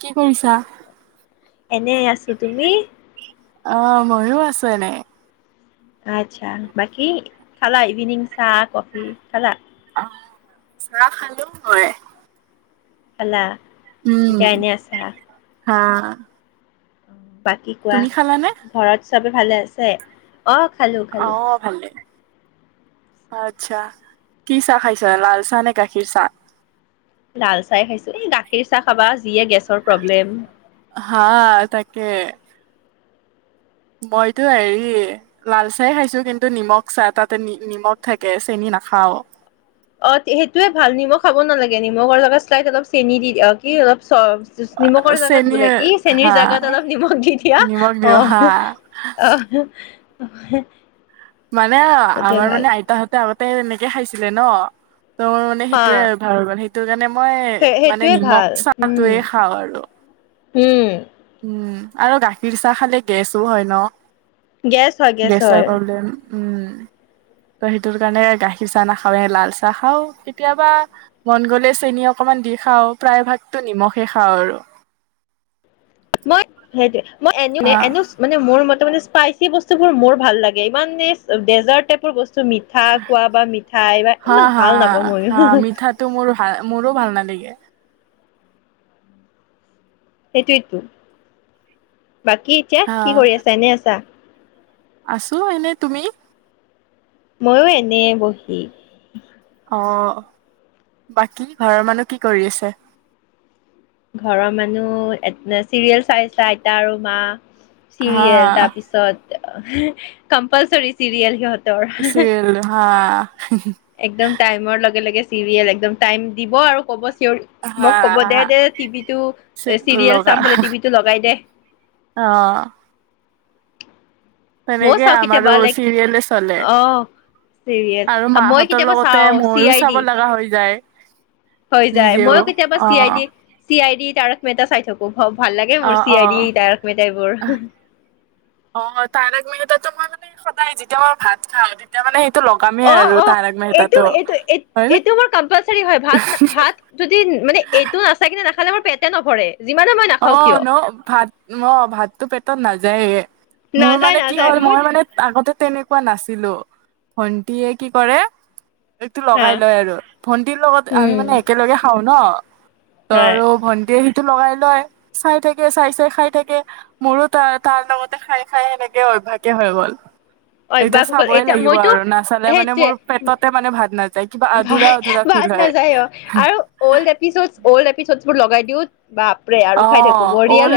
কি কৰিছা? এনে আছো, তুমি? অ', মইও আছো এনে। আচ্ছা, বাকী খালা, ইভিনিং চাহ, কফি খালা? চাহ খালো হয়। খালা। এতিয়া এনেই আছা। হা। [inaudible] বাকী কোৱা, তুমি খালানে? ঘৰত চবেই ভালে আছে? অ', খালোঁ খালোঁ। আচ্চা, কি চাহ খাইছা, লাল চাহ নে গাখীৰ চাহ? লাল চাহে খাইছো, এই গাখীৰ চাহ খাবা যিয়ে গেছৰ প্ৰব্লেম। হা [unintelligible] মইতো হেৰি লাল চাহ খাইছো কিন্তু, নিমখ চাহ তাতে নিমখ থাকে চেনি নাখাও। অ তে- সেইটোয়ে ভাল নিমখ লগত তাইক, অলপ চেনি দি দিয়ক, কি অলপ [unintelligible] নিমখৰ জেগাত চেনি বোলে কি, চেনীৰ হা জেগাত অলপ নিমখ দি দিয়া, নিমখ দিওঁ আহ, হা আহ। অহে মানে, আমাৰ মানে আইতাহঁতে আগত তে এনেকে খাইছিলে ন। ত আমাৰ মানে হা সেইটোৱে আৰু ভাল মানে সেইটো কাৰণে, মই সেই- মানে সেইটোৱে নিমখ ভাল উম চাহটোৱে খাওঁ আৰু। উম। উম আৰু গাখীৰ চাহ খালে গেছো হয় ন। গেছ হয়, গেছ গেছৰ হয়। প্ৰব্লেম উম তো সেইটোৰ কাৰণে গাখীৰ চাহ নাখাওেই, লাল চাহ খাও, কেতিয়াবা মন গ'লে চেনি অকমান দি খাও, প্ৰায় ভাগতো নিমখে খাও আৰু। মই সেইটোৱে। মই [unintelligible] হা মানে, মোৰ মত ত', মানে, স্পাইচি বস্তুবোৰ মোৰ ভাল লাগে ইমান, এই ডেজাৰ্ট টাইপৰ বস্তু মিঠা খোৱা বা মিঠাই, হা ইমান হা ভাল নাপাও, হা মইও মিঠাটো মোৰ ভাল মোৰো ভাল নালাগে সেইটোৱেই তো বাকী, এতিয়া হা কি কৰি আছা, এনে আছা আছো এনে, তুমি? মইয়ো এনে বহি অ', বাকী ঘৰৰ মানুহ কি কৰি আছে? ঘৰৰ মানুহ চিৰিয়েল চাইছে, আইতা আৰু মা চিৰিয়েল, তাৰপিছত কম্পালচৰী চিৰিয়েল, সিহঁ চিৰিয়েল হা একদম টাইমৰ লগে-লগে চিৰিয়েল, একদম টাইম দিব, আৰু ক'ব হা মোক ক'ব, দে, হা দে টিভিটো, চি চিৰিয়েল লগা চাবলৈ, টিভিটো লগাই দে অ ময়ও তেনেকে, চাওঁ আমাৰো কেতিয়াবা লাইক চিৰিয়েলে চলে, আহ চিৰিয়েল আৰু মই মাহঁতৰ কেতিয়াবা লগতে চাও চি ময়ো আই ডি চাব লগা হৈ যায় হৈ যায়, নিজেও ময়ো কেতিয়াবা অ C I D, C I D Tarak Mehta চাই থাকো অ', ভাল লাগে অ মোৰ C uh I D, Tarak Mehta, এইবোৰ অ', তাৰক মেহতাটো মই মানে সদায় যেতিয়া মই ভাত খাওঁ, তেতিয়া মানে লগামেই অ', আৰু -অ' তাৰক মেহতাটো হয় ন এইটো-এইটো-এইটো মোৰ কম্পালচৰী হয়। ভাত-ভাত, যদি মানে এইটো নাথাকিলে, নাখা খালে, মোৰ পেটে নভৰে যিমানে মই নাখাওঁ অ', কিয় ন' ভাত অ', ভাততো পেটত নাযা যায় মোৰ, নাযায় মানে, কি নাযায় হ'ল, মই মানে আগতে তেনেকুৱা নাছিলো, ভণ্টিয়ে কি কৰে? এইটো হা লগাই লয় আৰু, ভণ্টিৰ লগত আমি উম মানে একেলগে খাও ন? ত', হয় আৰু ভণ্টিয়ে টো লগাই লয়। চাই থাকে, চাই চাই খাই থাকে, মোৰো, তাৰ তাৰ লগতে খাই খাই, সেনেকে অভ্যাসেই হৈ গ'ল। এতিয়া অভ্যাস হ'ল, চাবই এতিয়া লাগিব মইতো আৰু নাচালে মানে সেইটোৱে, মোৰ পেটতে মানে ভাত নাযায় কিবা আধুৰা আধুৰা ফিল ভা-ভাত হয় নাযায়, অ', আৰু অল্ড এপিছডছ, অল্ড এপিছডছ বোৰ লগাই দিওঁ। অ', অল,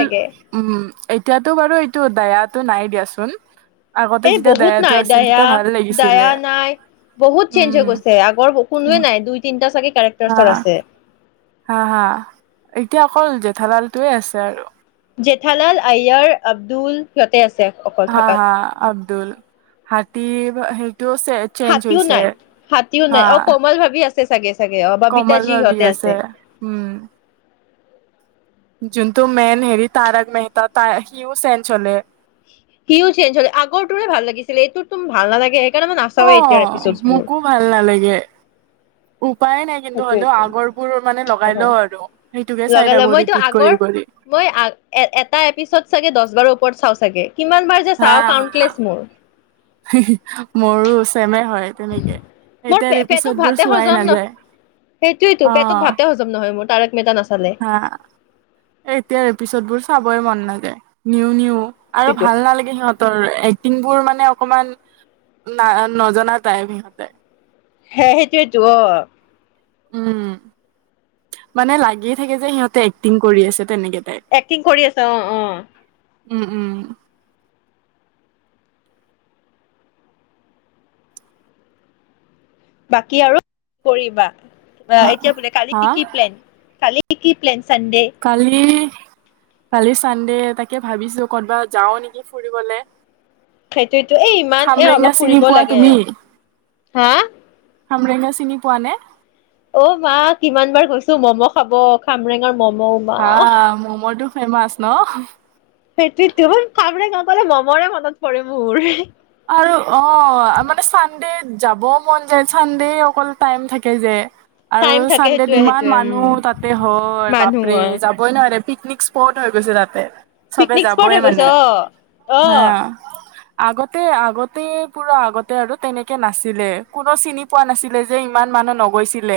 উম এতিয়াতো বাৰু এইটো দায়াটো নাই দিয়াচোন। আগতে এ যেতিয়া বহুত দায়াটো নাই, আছিল তেতিয়া দায়া, ভাল লাগিছিলে দায়া নাই, বহুত চেঞ্জ হৈ উম গৈছে। আগৰ কোনোৱে নাই, দুই তিনটা চাগে কেৰেক্টাৰ্চৰ অ', আছে হা, হা। এতিয়া অকল য ধাবালটো আছে আৰু। জেঠালাল, আয়াৰ, আব্দুল, ফটেচ হ, হ, আব্দুল। হাথি [inaudible] হাতীও নাই, হাতীও হা নাই। আও কোমল ভাবি আছ ছে ছাগে। চাগে, অ কমল ববিতাজি ভাবি সিহঁতে আছে। উম যোনটো মেইন হেৰি, তাৰক মেহতা, তাৰ, সিও চেঞ্জ হলে। সিও চেঞ্জ হলে, আগৰটোহে ভাল লাগিছিলে, এইটোত [unintelligible] ভাল নালাগে, এক অ' মোকো ভাল নালাগে। উম। সেইতো এ লগাই তো লও আৰু সেইটোকে চাই লগাই লও থাকো মইতো ৰিপিট কৰি আগৰ কৰি মই আগ এ এটা এপিচৰ্ডছ চাগে দশ বাৰৰ ওপ। ওপৰত চাওঁ চাগে। কিমান বাৰ যে চাও কাউণ্টলেছ মোৰ। হি হি। মোৰো চেমে হয় তেনেকে মোৰ পে এতিয়াৰ পেটত এপিচৰ্ডছ বোৰ ভাতে চোৱাই হজম ন নাযায় অ'। মেতানাচ। হা এ এতিয়াৰ এপিচৰ্ডছ বোৰ। চাবই মন নাযায় নিউ- নিউ। আৰু সেইটোৱেতো ভাল নালাগে সিহঁতৰ। এক্টিং বোৰ মানে অকমান না নজনা টাইপ সিহঁতে। হে সেইটোৱেইটো অ' উম মানে লাগিয়ে থাকে যে সিহঁতে এক্টিং কৰি আছে। তেনেকে টাইপ এক্টিং কৰি আছে অ' অ'। উম- উম। বাকী আৰু কৰিবা। অহ এতিয়া বোলে কালি হা কি প্লেন কালি। কি-কি প্লেন? চানডে কালি। কালি চানডে তাকে ভাবিছো কৰ'বাত যাও নেকি ফুৰিবলে। সেইটোৱেইতো এই ইমান অ' খামৰেঙা অলপ চিনি ফুৰিব পোৱা লাগে তুমি হা খামৰেঙা চিনি পোৱা নে? অহ মা কিমান বাৰ গৈছো ম'ম' খাব খামৰেঙৰ ম'ম হা মা ম'মটো ফেমাছ ন'। সেইটোৱেটো খামৰেনগা গ'লে ম'মলে মনত পৰে মোৰ। আৰু অহ মানে চানডে যাব মন যায়, চানডে অকল টাইম থাকে যে। আৰু টাইম থাকে চানডেত সেইটোয়ে ইমান সেইটোয়ে উম মানুহ তাতে হয় বাপৰে মানুহৰ যাবই নোৱাৰে। পিকনিক স্পট হৈ গৈছে তাতে। চবে পিকনিক স্পট যাবই হৈ গৈছ, মানে অহ, অহ। আগত আগতে পুৰা আগতে আৰু তেনেকে নাছিলে কোনো চিনি পোৱা নাছিলে যে ইমান মানুহ নগৈছিলে।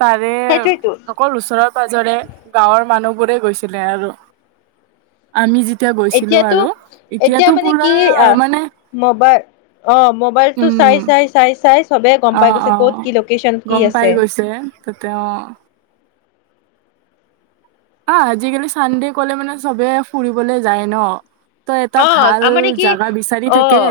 তাৰে সেইটোয়েতো অকল ওচৰত পাজৰে গাঁৱৰ মানুহ বোৰে গৈছিলে আৰু আমি যি এতিয়া গৈছিলো এতিয়াতো আৰু এতিয়াতো পুৰা মানে মবা অহ মোবাইলটো উম চাই-চাই-চাই-চাই চবে গম পাই অ', গৈছে ক'ত কি লোকেচন কি আছে। তেতিয়া আহ আজিকালি চানডে কলে মানে চবে ফুৰিবলে যায় ন'। তই এটা অ ভাল আমাৰ মানে কি জাগা বিচাৰি অ থাকে।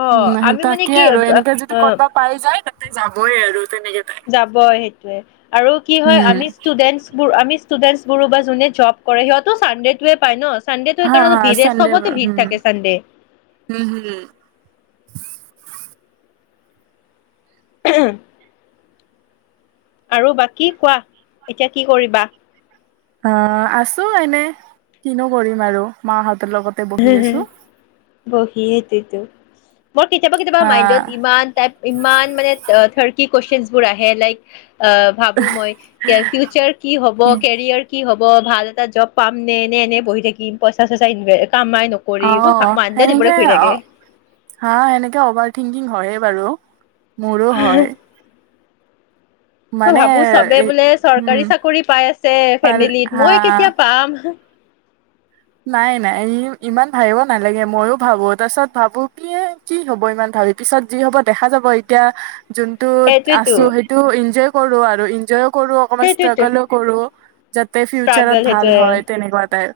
অ উম, আমি মানে তাকে কি আৰু এনেকে যদি অ কৰ'বা পাই যায় যাবই আৰু। তেনেকে তাই। যাব সেইটোয়ে আৰু কি হয়, উম, আমি ষ্টুডেন্টছ বোৰ আমি ষ্টুডেণ্টছবোৰো বা জোনে জব কৰে সিহঁতেও চানডেটোৱে পায় ন চানডেটো হা সেইকাৰণে হা অলপ ভিৰে চানডে বাৰ চবতে ভিৰ উম, থাকে চানডে। হম হম। [unintelligible] আৰু বাকী কোৱা এতিয়া কি কৰিবা? অ', আছো এনে, কিনো কৰিম আৰু মাহত হম, হম বহিয়ে তিতো। মোৰ কেতিয়াবা, কেতিয়াবা হা মাইণ্ডত ইমান টাইপ ইমান মানে থাৰ কি কুৱেশ্যনছবোৰ বোৰ আহে লাইক আহ ভাবো মই ফিউচাৰ কি হ'ব, কেৰিয়াৰ কি হ'ব ব ভাল এটা জব পাম নে, নে এনে বহি থাকিম পইচা-চইচা ইনভে [unintelligible] মোৰ অহ মাইণ্ডত এইবোৰে সেনেকে ঘূৰি অহ থাকে হা সেনেকে অভাৰ থিংকিং হয়েই। বাৰু। মোৰো হয়। মই মানে ভাবো চবে এ বোলে উম চৰকাৰী চাকৰি পাই আছে, পাল ফেমিলিত হা মই কেতিয়া পাম? নাই-নাই ই ইমান ভাবিব নালাগে। ময়ো ভাবো তাৰপিছত ভাবো কি-কি হব ইমান ভাবি। পিছত যি হব দেখা যাব এতিয়া। যোনটোত সেইটোৱেতো আছোঁ সেইটো এনজয়। কৰো আৰু এনজয়। কৰো, অকমান সেইটোৱেতো ষ্ট্ৰাগলো কৰো। টে ফিউচাৰত ষ্ট্ৰাগল ভাল হয় তেনেকুৱা টাইপ।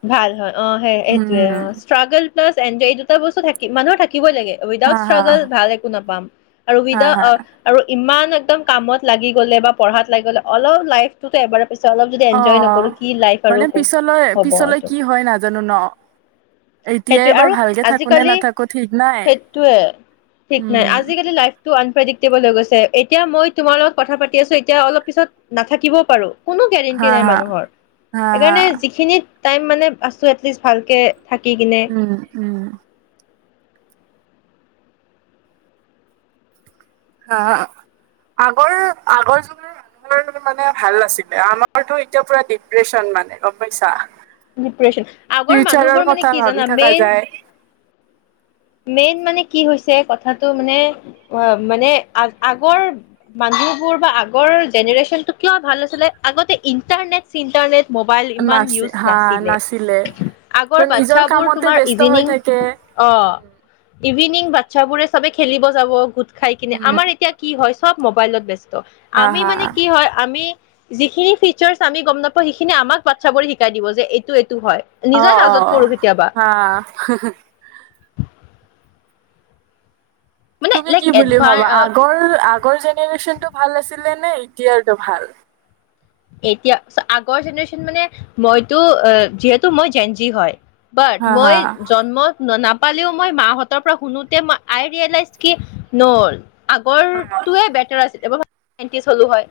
সেএইটোৱে অ উম ষ্ট্ৰাগল। এনজয় এই দুটা বস্তু থাক মানুহ থাকে। থাকিবই লাগে হা উইডাওদ হা ষ্টাগোল ভাল একো নাপাম আৰু হা উইডাওদ হা আৰু ইমান। কিন্তু একদম কামত লাগি গলে বা পঢ়াত লাগি গলে অলপ লাইফটোতো এবাৰে। পিছে অলপ যদি এনজয় নকৰো। অ' কি লাইফ আৰু মানে ক হ'ব পিছলৈ-পিছলৈ এইটো কি হয় নাজানো ন? এতিয়াই সেইটোৱে বা আৰু ভালকে থাকো নে আজিকালি নাথাকো ঠিক নাই সেইটোৱে ঠিক নাই। উম আজিকালি লাইফ। টো আনপ্ৰেডিক্টেবল হৈ গৈছে। এতিয়া মই তোমাৰ লগত কথা পাতি আছোঁ। এতিয়া অলপ পিছত নাথাকিবও পাৰোঁ। কোনো হা গেৰেণ্টি নাই হা মানুহৰ। হা সেইকাৰণে হা যিখিনিত। টাইম মানে আছোঁ এটলিচ ভালকে থাকি। কিনে উম-উম। হা আ আগৰ-আগৰ যুগৰ মানুহ মানে ভাল আছিলে। আমাৰতো এতিয়া পুৰা ডিপ্ৰেচন মানে গম পাইছা। ডিপ্ৰে্চন আগৰ ফিউচাৰৰ মানুহবোৰ মানে কথা কি ভাবি জানা থকা মেইন। যায় মেইন মানে কি হৈছে কথাটো মানে। অ উম মানে আ আগৰ মানুহবোৰ বা আগৰ জেনেৰেশ্যন টো কিয় ভাল আছিলে। আগতে ইণ্টাৰনেট চিটাৰনেট। মোবাইল ইমান নাচি ইউজ হা নাছিলে। আগৰ ত' নিজৰ বাচ্ছাবোৰ কামতে তোমাৰ ব্যস্ত হৈ ইভিনিং থাকে। অ', ইভিনিং বাচ্ছাবোৰে সবে খেলিব যাব। খাই কিনে উম। আমাৰ এতিয়া কি হয়। চব মোবাইলত ব্যস্ত। হা আমি হা মানে কি হয় আমি। যিখিনি ফিচাৰ্চ আমি গমাপাওঁ সেইখিনি আমাক বাচ্ছা বোৰে শিকাই দিব যে এইটো। হয় নিজৰ অহ লাজত অহ ঋ পৰো কেতিয়াবা হা আ হে হে [unintelligible] মানে তুমি লাইক কি বুলি এডভান ভাবা? আগৰ আগৰ যে জেনেৰেশ্যনটো ভাল আছিলে নে এতিয়াৰ টো ভাল। এতিয়া আগৰ জেনেৰেশ্যন মানে মইতো যিহেতু মই জেনজি হয়। বাট হা হা মই জন্মত ন নাপ পালেও মই মাহঁতৰ পৰা শুনোতে মই আই ৰিয়েলাইজ কি নল আগৰটোৱে বেটাৰ আছিল [unintelligible] এন্টিছ হলোঁ হয়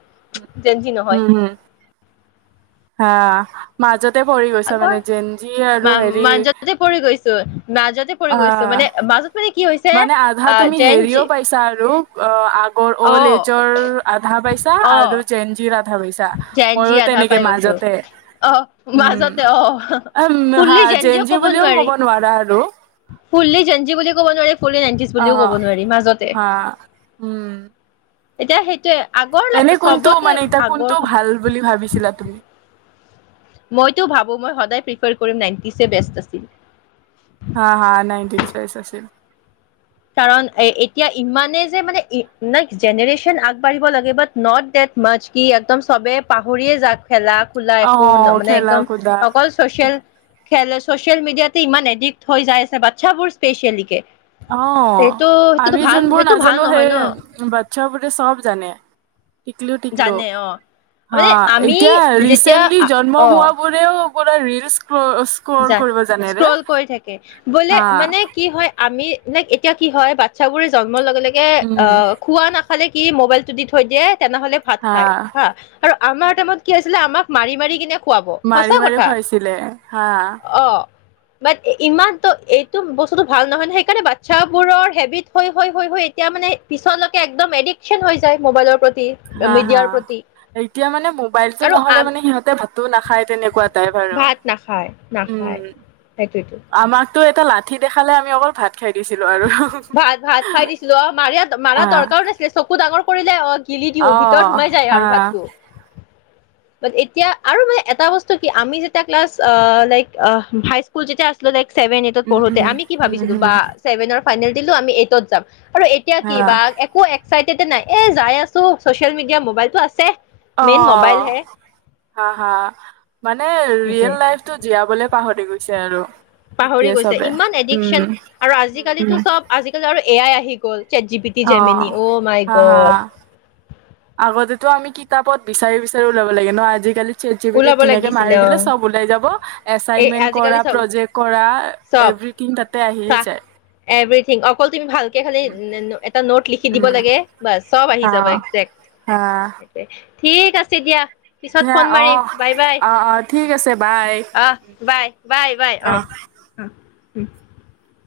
জেন জি নহয় উম হম হা মাজত আগৰ মা হেৰি মাজতে পৰি গৈছো নাজতে পৰি অ গৈছো মাজত মানে কি হৈছে মানে আধা আহ তুমি জেন জি হেৰিও পাইছা আৰু অ আক অৰ অ অল্ড এজৰ আধা পাইচা আৰু জেনজি জেঞ্জি আধা পাই গৈছো মাজতে অহ উম মাজতে অ উম হা ফুললি জেঞ্জিয় জেনজি কব বুলিও নোৱাৰি নোৱাৰা আৰু ফুল্লি জেঞ্জি বুলি কব নোৱাৰি ফুললি জেনজিছ অ বুলিও ক'ব নোৱাৰি মাজতে হা উম এতিয়া সেইটোয়ে আগৰ লে এনে কোনটো চবতে মানে এতিয়া আগৰ কোনটো ভাল বুলি ভাবিছিলা তুমি। মইটো ভাবো মই সদায় প্ৰিপাৰ কৰিম নাইনটি বেষ্ট আছিল হা হা নাইনটিন চাইছ আছিল কাৰণ এ এতিয়া ইমানে যে মানে নেক্স জেনেৰেশ্যন আগবাঢ়িব লাগে বাট নট ডেট মাচ কি এক খেলা খোলা অ একো ন মানে খেলা একদম কুদা অকল চচিয়েল খেল, চচিয়েল মিডিয়াতে ইমান এডিক্ট হৈ যাই আছে বাতচ্ছাবোৰ স্পেচিয়েলি কে অ আমি যোনবোৰ ভাল নাজানো নহয় ন সেয়ে বাতচ্ছা বোৰে চব জানে, টিকলু টিকলু জানে অ হা মানে আমি এতিয়া যেতিয়া ৰিচেণ্টলি জন্ম অ হোৱা বোৰেও [unintelligible] স্ক্ৰল যা কৰিব জানেৰে স্ক্ৰল কৰি থাকে বোলে হা মানে কি হয় আমি নে এতিয়া কি হয় বাতচ্ছাবোৰে জ ন্ম হোৱাৰ লগে লগে অ উম খোৱা না খালে কি মোবাইলটো দি থৈ দিয়ে। তেনেহলে ভাত হা খাই হা আৰু আমাৰ টাইমত কি আ আছিলে আমাক মাৰি মাৰি কিনে মাৰি মাৰি খুৱাইছিলে। হা অহ! বাট ইমানটো এইটো বস্তুটো ভাল নহয় ন সেইকাৰণে বাচ্ছাবোৰৰ হেবিত হৈ হৈ এতিয়া মানে পিছলৈকে একদম এডিকচন হৈ যায় মবাইলৰ প হা হা এতিয়া মানে মোবাইলতটো আৰু নহলে আ মানে সিহঁতে ভাত একো নাখায়, তেনেকুৱা তাই বাৰু। ভাত নাখায় নাখায় উম। সেইটোৱেতো আমাক ত, এটা লাঠি দেখালে আমি অকল ভাত খাই দিছিলো আৰু ভাত, ভাত খাই দিছিলো আৰু, মাৰেই, হা মাৰা দৰকাৰও নাছিলে, চকু ডাঙৰ কৰিলে হ'ল। গিলি দিওঁ, অ ভিতৰত সোমাই যায় হা আৰু ভাতটো। [unintelligible] এতিয়া আৰু এটা বস্তু কি, আমি যেতিয়া ক্লাছ অ', লাইক অ', হাইস্কুল যেতিয়া আছিলো লাইক ছেভেন, এইটত উম পঢ়োঁতে, উম আমি কি উম ভাবিছিলোঁ, বা হম ছেভেনৰ ফাইনেল দিলোঁ, আমি এইটত যাম। আৰু, এতিয়া কি, হা বা একো একচাইট তেতিয়া নাই। এ যাই আছো, চচিয়েল মিডিয়া মোবাইলটো আছে। মেইন মোবাইল হে। অ হা, হা। মানে, সেইটোৱে ৰিয়েল লাইফ টো জীয়াবলৈ পাহৰি গৈ চলৌ পাহৰি গৈছে, ইমান এডিকচন, আৰু উম আজিকালিটো চব, আজিকালি আৰু এ আই আহি গ'ল। চেটজিপিটি, অ জেমিনি, অ' মাই হা গ'ড ত', আমি কিতাপত বিচাৰি, বিচাৰি উলিয়াবলৈ লাগে ন। আজিকালি চেটজিপিটিত ওলাব ধুনীয়াকে লাগিছিলে মাৰি অ' দিলে চব ওলাই যাব, এ এচাইনমেন্ট আজিকালি কৰা, চব প্ৰজেক্ট কৰা, চব এভৰিথিং তাতে আহি চা যায়। [unintelligible] অকল তুমি ভালকে খালি, এটা নোট লিখি দিব উম লাগে, বচ, চব আহি অ যাব একজেক্ট। সেইটোৱেই। ঠিক আছে দিয়া। পিছত হা ফোন অ, মাৰিম। বাই বাই অ ঠিক আছে, বাই। আহ উম, বাই বাই বাই অ'। [unintelligible]